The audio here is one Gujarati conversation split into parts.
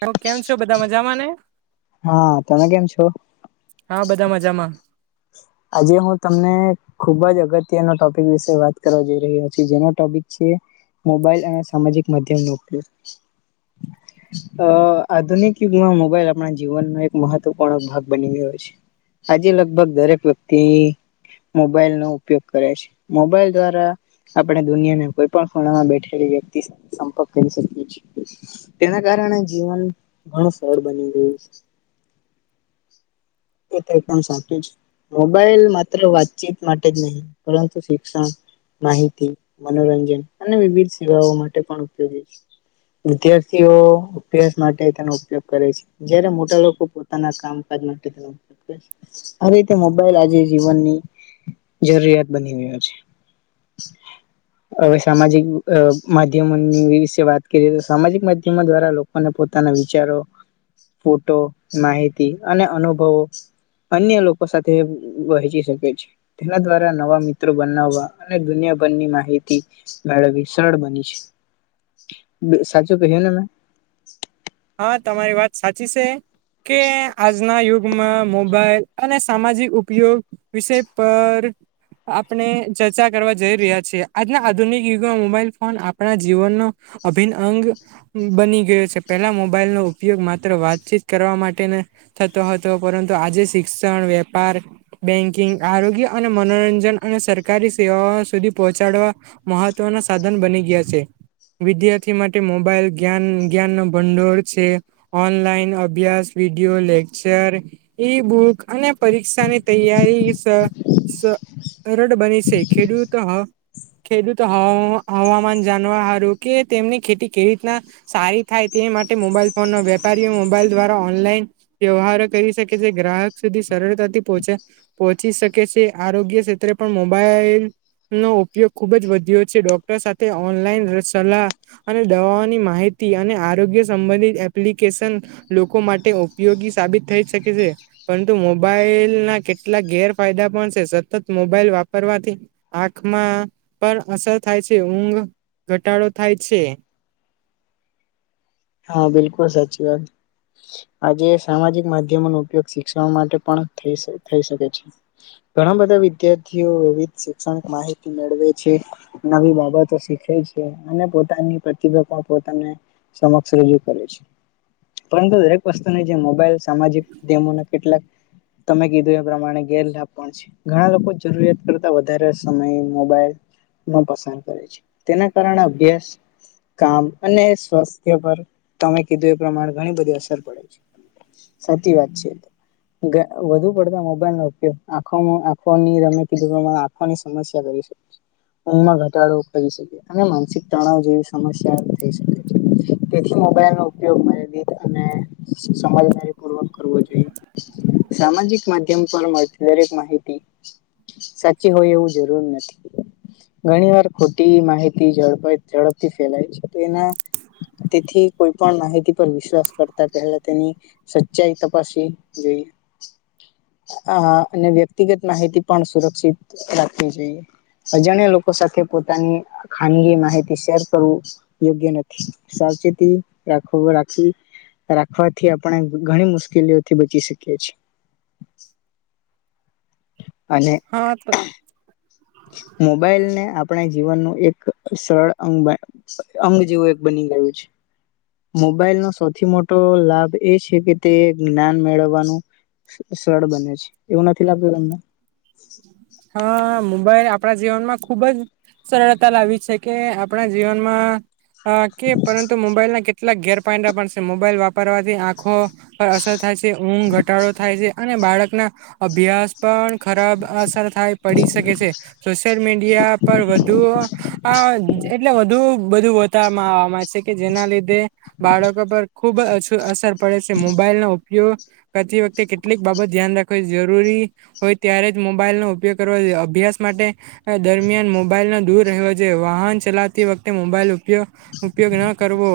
તો કેમ છો બધા મજામાં ને? હા, તમે કેમ છો? હા બધા મજામાં. આજે હું તમને ખુબ જ અગત્યનો ટોપિક વિશે વાત કરવા જઈ રહ્યો છું, જેનો ટોપિક છે. મોબાઈલ અને સામાજિક માધ્યમ નોકરી અ આધુનિક યુગમાં મોબાઈલ આપણા જીવનનો એક મહત્વપૂર્ણ ભાગ બની ગયો છે. આજે લગભગ દરેક વ્યક્તિ મોબાઈલ નો ઉપયોગ કરે છે, મોબાઈલ દ્વારા આપણે દુનિયાને કોઈ પણ ખૂણામાં બેઠેલી વ્યક્તિ સંપર્ક કરી શકીએ છીએ તેના કા રણે જીવન ઘણું સરળ બની ગયું એ તો એક સાચું જ મોબાઈલ માત્ર વાતચીત માટે જ નહીં પરંતુ શિક્ષણ માહિતી, મનોરંજન અને વિવિધ સેવાઓ માટે પણ ઉપયોગી છે. વિદ્યાર્થીઓ અભ્યાસ માટે તેનો ઉપયોગ કરે છે, જયારે મોટા લોકો પોતાના કામકાજ [unintelligible] આ રીતે મોબાઈલ આજે જીવનની જરૂરિયાત બની ગયો છે. [inaudible] હવે સામાજિક અ માધ્યમોની વિશે વાત કરીએ તો સામાજિક માધ્યમો દ્વારા લોકોને પોતાના વિચારો, ફોટો, માહિતી અને અનુભવો અન્ય લોકો સાથે વહેચી શકે છે, તેના દ્વારા નવા મિત્રો બનાવવા અને દુનિયા ભ રની માહિતી મેળવી સરળ બની છે. સાચું કહ્યું ને મે? હા, તમારી વાત સાચી શે કે આજના યુગમાં મોબાઈલ અને સામાજિક ઉપયોગ વિષય પર આપણે ચર્ચા કરવા જઈ રહ્યા છીએ આજના આધુનિક યુગમાં મોબાઈલ ફોન આપણા જીવનનો અભિન્ન અંગ બની ગયો છે. પહેલા મોબાઈલનો ઉપયોગ માત્ર વાતચીત કરવા માટેને થતો હતો પરંતુ આજે શિક્ષણ વેપાર, બેંકિંગ, આરોગ્ય અને મનોરંજન અને સરકારી સેવાઓ સુધી પહોચાડવા મહત્વના સાધન બની ગયા છે. વિદ્યાર્થી માટે મોબાઈલ જ્ઞાન જ્ઞાન ભંડોર છે, ઓનલાઈન અભ્યાસ, વિડીયો, લેકચર, ઈ બુક અને પરીક્ષાની તૈયારી સ સ સરળ બની છે ખેડૂતો હ ખેડૂતો હ હવામાન જાનવા હારુ કે તેમની ખેતી કેવી રીતના સારી થાય તે માટે મોબાઈલ ફોન ન વેપારીઓ મોબાઈલ દ્વારા ઓનલાઈન વ્યવહારો કરી શકે છે, ગ્રાહક સુધી સરળતાથી પહોંચે પહોંચી શકે છે, આરોગ્ય ક્ષેત્રે પણ મોબાઈલ નો ઉપયોગ ખુબ જ વધ્યો છે ડોક્ટર સાથે ઓનલાઈન સલાહ અને દવાઓની માહિ તી અને આર આરોગ્ય સંબંધિત એપ્લિકેશન લોકો માટે ઉપયોગી સાબિત થઈ શકે છે. પરંતુ મો બાઈલ ના કેટલાક ગેરફાયદા પણ છે, સતત મોબાઈલ વાપરવાથી આંખમાં પર અસર થાય છે, ઊઘ ઘટાડો થાય છે. [unintelligible] હા, બિલકુલ સાચી વાત. આજે સામાજિક માધ્યમોનો ઉપયોગ શિક્ષવા માટે પણ થઈ થઈ શકે છે. ઘણા બધા વિદ્યાર્થીઓ વિવિધ શિક્ષણ માહિતી મેળવે છે, નવી બાબતો શીખે છે, અને પોતાની પ્રતિભા પણ પોતાને સમક્ષ રજૂ કરે છે. પરંતુ દરેક વસ્તુને જે મોબાઈલ સામાજિક માધ્યમોના કેટલાક તમે કીધું એ પ્રમાણે ગેરલાભ પણ છે ઘણા લોકો જરૂરિયાત કરતા વધારે સમય મોબાઈલ નો પસાર કરે છે, તેના કારણે અભ્યાસ કામ અને સ્વસ્થ પર તમે કીધું એ પ્રમાણે ઘણી બધી અસર પડે છે, સાચી વાત છે, ઘ વધુ પડતા મોબાઈલ નો ઉપયોગ આખો આખોની તમે કીધું આખોની સમસ્યા કરી [unintelligible] ઊંઘમાં ઘટાડો કરી શકે અને માનસિક તણાવ જેવી સમસ્યા થઈ શકે છે, તેથી મોબાઈલ નો ઉપયોગ [inaudible] અને સમજદારી પૂર્વક કરવો જોઈએ, સામાજિક માધ્યમ પર મળતી દરેક માહિતી સાચી હોય એવું જરૂર નથી. ઘણી વાર ખોટી માહિતી ઝડપથી ફેલાય છે, તેના તેથી કોઈ પણ માહિતી પર વિશ્વાસ કરતા પહેલા તેની સચ્ચાઈ તપાસી જોઈએ, [unintelligible] અહ અને વ્યક્તિગત માહિતી પણ સુરક્ષિત રાખવી જોઈએ. અજાણ્યા લોકો સાથે પોતાની ખાનગી માહિતી શેર કરવું યોગ્ય નથી, સાવચેતી રાખવી. રાખવાથી આપણે ઘણી મુશ્કેલીઓથી બચી શકીએ છીએ, [unintelligible] અને હા ખા આપણે જીવનનું એક સરળ અંગબાય અંગ જેવું એક બની ગયું છે, મોબાઈલનો સૌથી મોટો લાભ એ છે, કે તે જ્ઞાન મેળવવાનું સરળ બને છે, એવું નથી લાગ્યું તમને હા મુ ભાઈ આપણા જીવનમાં ખુબ જ સરળતા લાવી છે, કે આપણા જીવનમાં હ કે પરંતુ મોબાઈલ ના કેટલાક પણ છે, મોબાઈલ વાપરવાથી આંખો પર અસર થાય છે ઊંઘ ઘટાડો થાય છે, અને બાળક ના અભ્યાસ પણ ખરાબ અસર પડી શકે છે સોશિયલ મીડિયા પર વધુ અ [inaudible] [unintelligible] છે કે જેના લીધે બાળકો પર [unintelligible] અસર પડે છે મોબાઈલના ઉ કરતી વખતે કેટલીક બાબત ધ્યાન રાખવી જરૂરી હોય ત્યારે જ મોબાઈલ નો ઉપયોગ કરવો જોઈએ, અભ્યાસ માટે દરમિયાન મોબાઈલ વાહન ચલાવતી વખતે મોબાઈલ ઉપયોગ ન કરવો,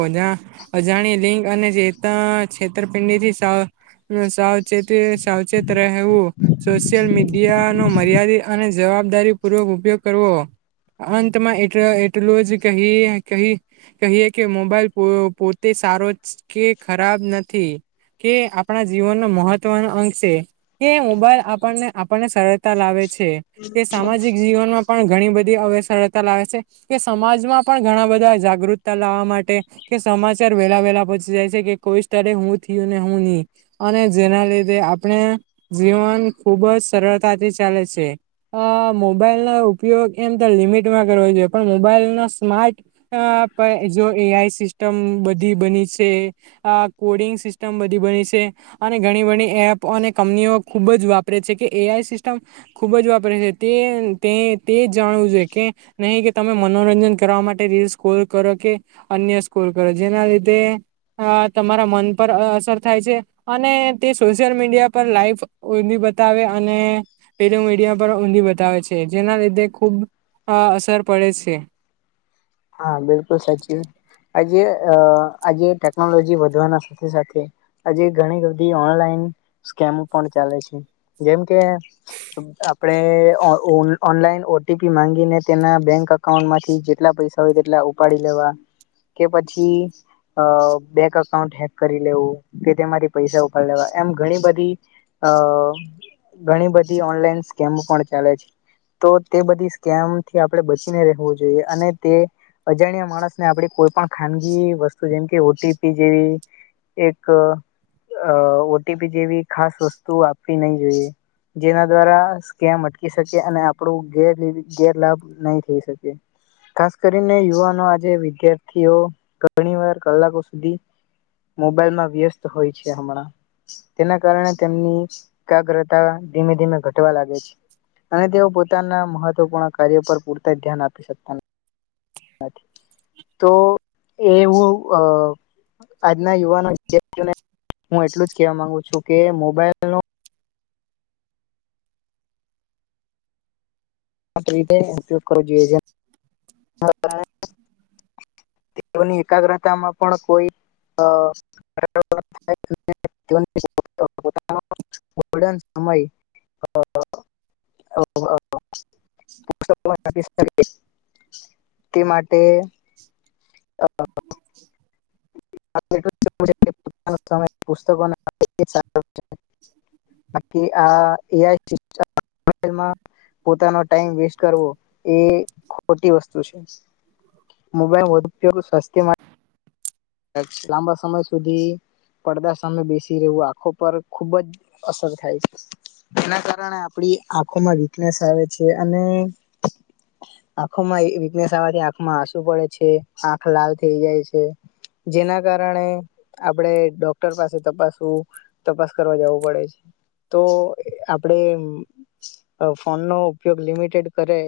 અજાણી લિંંગ અને જેતા છેતરપિંડીથી સા સાવચેત રહેવું સોશિયલ મીડિયાનો, મર્યાદિત અને જવાબદારી પૂર્વક ઉપયોગ કરવો, અંતમાં એટલું જ કહીએ કે મોબાઈલ પોતે સારો કે ખરાબ નથી, કે આપણા જીવનનો મહત્વનો અંગ છે કે મોબાઈલ આપણને આપણને સર તાલાવે છે તે સામાજિક જીવનમાં પણ ઘણી બધી અવસરતા લાવે છે, કે સમાજમાં પણ ઘણા બધા જાગૃતતા લાવવા માટે કે સમાચાર વેલા વેલા પહોંચી જાય છે, કે કોઈ સ્થળે હું થીયું ને હું ની, અને જેના લીધે આપણે ણે જીવન ખુબ જ સરળ તાથી ચાલે છે. અ મોબાઈલનો ઉપયોગ એમ તો લિમિટમાં કરવો જોઈએ, પણ મોબાઈલનો સ્માર્ટ, જો એ આઈ સિસ્ટમ બધી બની છે કોડિં ગ સિસ્ટમ બધી બની છે, અને ઘણી બણી એપ અને કંપનીઓ ખુબ જ વાપરે છે, કે એ આઈ સિ સ્ટમ ખૂબ જ વાપરે છે, તે તે, તે જાણવું જોઈએ, કે નહીં કે તમે મનોરંજન કરવા માટે રીલ સ્કોલ કરો, કે અન્ય સ્કોલ કરો, જેના લીધે અ તમારા મન પર અ અસર થાય છે અને તે સોશિયલ મીડિયા પર લાઈવ કોઈ બી બતાવે અનેે [unintelligible] મીડિયા પર ઊંધી બતાવે છે, જેના લીધે ખૂબ અ, અસર પડે છે. હા, બિલકુલ સાચી વાત. આજે, આજે ટેકનોલોજી વધવાના સાથે સાથે આજે ઘણી બધી ઓનલાઈન સ્કેમો પણ ચાલે છે. જેમકે આપણે ઓ ઓનલાઈન ઓ ટી પી માંગીને, તેના બેંક અકાઉન્ટમાંથી જેટલા પૈસા જેટલા હોય તેટલા ઉપાડી લેવા કે પછી, અ બેક અકાઉન્ટ હેક કરી લેવું, કે તેમાંથી પૈસા ઉપાડ લેવા એમ ઘણી બધી, અ ઘણી બધી ઓનલાઈન સ્કેમ પણ ચાલે છે. તો તે બધી સ્કેમથી આપણે બચીને રહેવું જોઈએ, અને તે અજાણ્યા માણસને આપણી કોઈ પણ ખાનગી વસ્તુ જેમ કે ઓ ટી પી જેવી એક અ ઓ ટી પી જેવી ખાસ વસ્તુ આપવી નહીં જોઈએ. જેના દ્વારા સ્કેમ અટકી શકે અને આપણું ગેર ગેરલાભ નહીં થઈ શકે. ખાસ કરીને યુવાનો આજે વિદ્યાર્થીઓ ઘણી વાર કલાકો સુધી મોબાઈલમાં વ્યસ્ત હોય છે હમણાં. તેના કારણે તેમની એકાગ્રતા ધીમે ધીમે ઘટવા લાગે છે. અને તેઓ પોતાના મહત્વપૂર્ણ કાર્યો પર પૂરતા ધ્યાન આપી શકતા નથી. તો, એ હું અ આજના યુવાનો વિદ્યાર્થીઓને હું એટલું જ કેવા માંગુ છું, કે મોબાઈલનો [inaudible] તેઓની એકાગ્રતામાં પણ કોઈ તો [unintelligible] ગોલ્ડન સમય [inaudible] [inaudible] તે માટે [inaudible] [unintelligible] પુસ્તકો [unintelligible] બાકી આ એ આઈ [unintelligible] પોતાનો ટાઈમ વેસ્ટ કરવો, એ ખોટી વસ્તુ છે. મોબાઈલ વધુ ઉપયોગ સ્વાસ્થ્ય માટે કદાચ લાંબા સમય સુધી પડદા સામે બેસી રહેવું, આંખો પર ખૂબ જ અસર થાય છે. એના કારણે આપડી આંખોમાં વીકનેસ આવે છે, અને આંખોમાં એ વીકનેસ આવવાથી આંખમાં આસુ પડે છે, આંખ લાલ થઈ જાય છે. જેના કારણે આપડે ડોક્ટર પાસે તપાસવું, તપાસ કરવા જવું પડે છે. તો આપડે ફોન નો ઉપયોગ લિમિટેડ કરે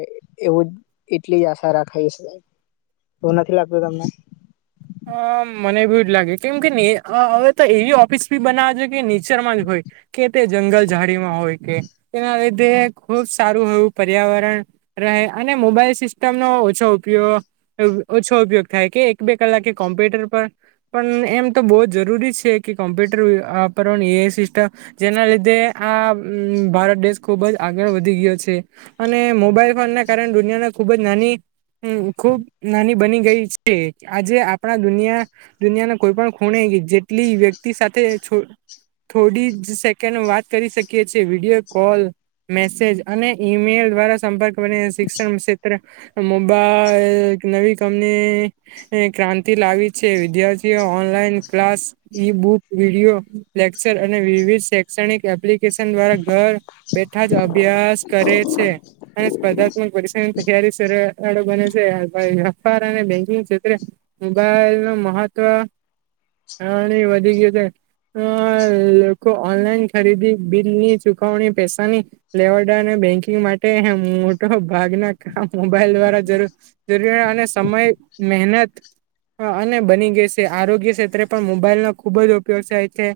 એવું જ એટલી જ આશા રાખાય છે. એવું નથી લાગતું તમને? હ, મને બી એવું જ લાગે. કેમ કે હવે તો અં અં એવી ઓફિસ બી બનાવા જોઈએ કે ને ચરમાં જ હોય, કે તે જંગલ ઝાડીઓમાં હોય. તેના લીધે, ખુબ સારું એવું પર્યાવરણ રહે, અને મોબાઈલ સિસ્ટમનો ઓછો ઉપયો ગ, ઓછો ઉપયોગ થાય કે એક બે કલાકે કોમ્પ્યુટર પર પણ એમ તો બહુ જ જરૂરી છે કે કોમ્પ્યુટર વાપરવાની એ [unintelligible] જેના લીધે આ ભારત દેશ ખુબ જ આગળ વધી ગ્યો છે. અને મોબાઈલ ફોન ના કારણે દુનિયાના ખૂબ જ નાની ખૂબ નાની બની ગઈ છે. આજે આપણા દુનિયા દુનિયાના કોઈ પણ ખૂણે જેટલી વ્યક્તિ સાથે થોડી જ સેકન્ડ વાત કરી શકીએ છીએ [unintelligible] કોલ. મેસેજ અને ઈમેલ દ્વારા સંપર્ક [unintelligible] શિક્ષણ ક્ષેત્ર મોબાઈલ. એક નવી કંપની. ક્રાંતિ લાવી છે, વિદ્યાર્થીઓ online class e book [unintelligible] lecture અને વિવિધ શૈક્ષણિક એપ્લિકેશન દ્વારા ઘર બેઠા જ અભ્યાસ કરે છે. અને સ્પર્ધાત્મક પરીક્ષાની તૈયારી સરળો બને છે, [unintelligible] અને [unintelligible] ક્ષેત્રે મોબાઈલ [unintelligible] મહત્વ વધી ગયું છે. અ લોકો ઓનલાઈન ખરીદી બિલની ચુકવણી પૈસાની [unintelligible] બેંકિંગ માટે મોટા ભાગના [unintelligible] મોબાઈલ દ્વારા [unintelligible] અને સમય મહેનત. હ અને બની [unintelligible] આરોગ્ય ક્ષેત્રે પણ મોબાઈલ નો ખુબ જ ઉપયોગ છે,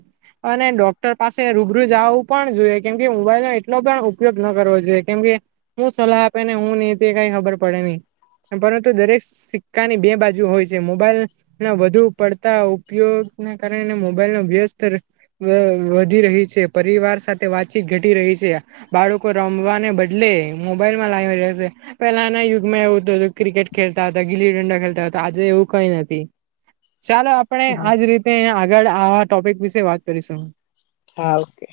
અને ડોક પાસે રૂબરૂ જું પણ જોઈએ. કેમકે, મોબાઈલ નો એટલો પણ ઉપયોગ ન કરવો જોઈએ કેમ કે. સલાહ આપે ને હું નહ કઈ ખબર પડે નહી. પરંતુ દરેક ની બે બાજુ હોય છે' મોબાઈલ ના વધુ પડતા ઉપયોગ ના કારણે મોબાઈલ ન [unintelligible] વધી રહી, [unintelligible] પરિવાર સાથે વાતચીત ઘટી રહી છે, બાળકોમ ને બદલે મોબાઈલ માં [unintelligible] પેલા ના યુગમાં એવું હતું હતું ક્રિકેટ ખેલતા હતા. ગીલી ડંડા ખેલતા હતા. આજે એવું કઈ નથી ચાલો આપણે આજ રીતે આગળ આવા ટોપિક વિશે વાત કરીશું. હા, ઓકે.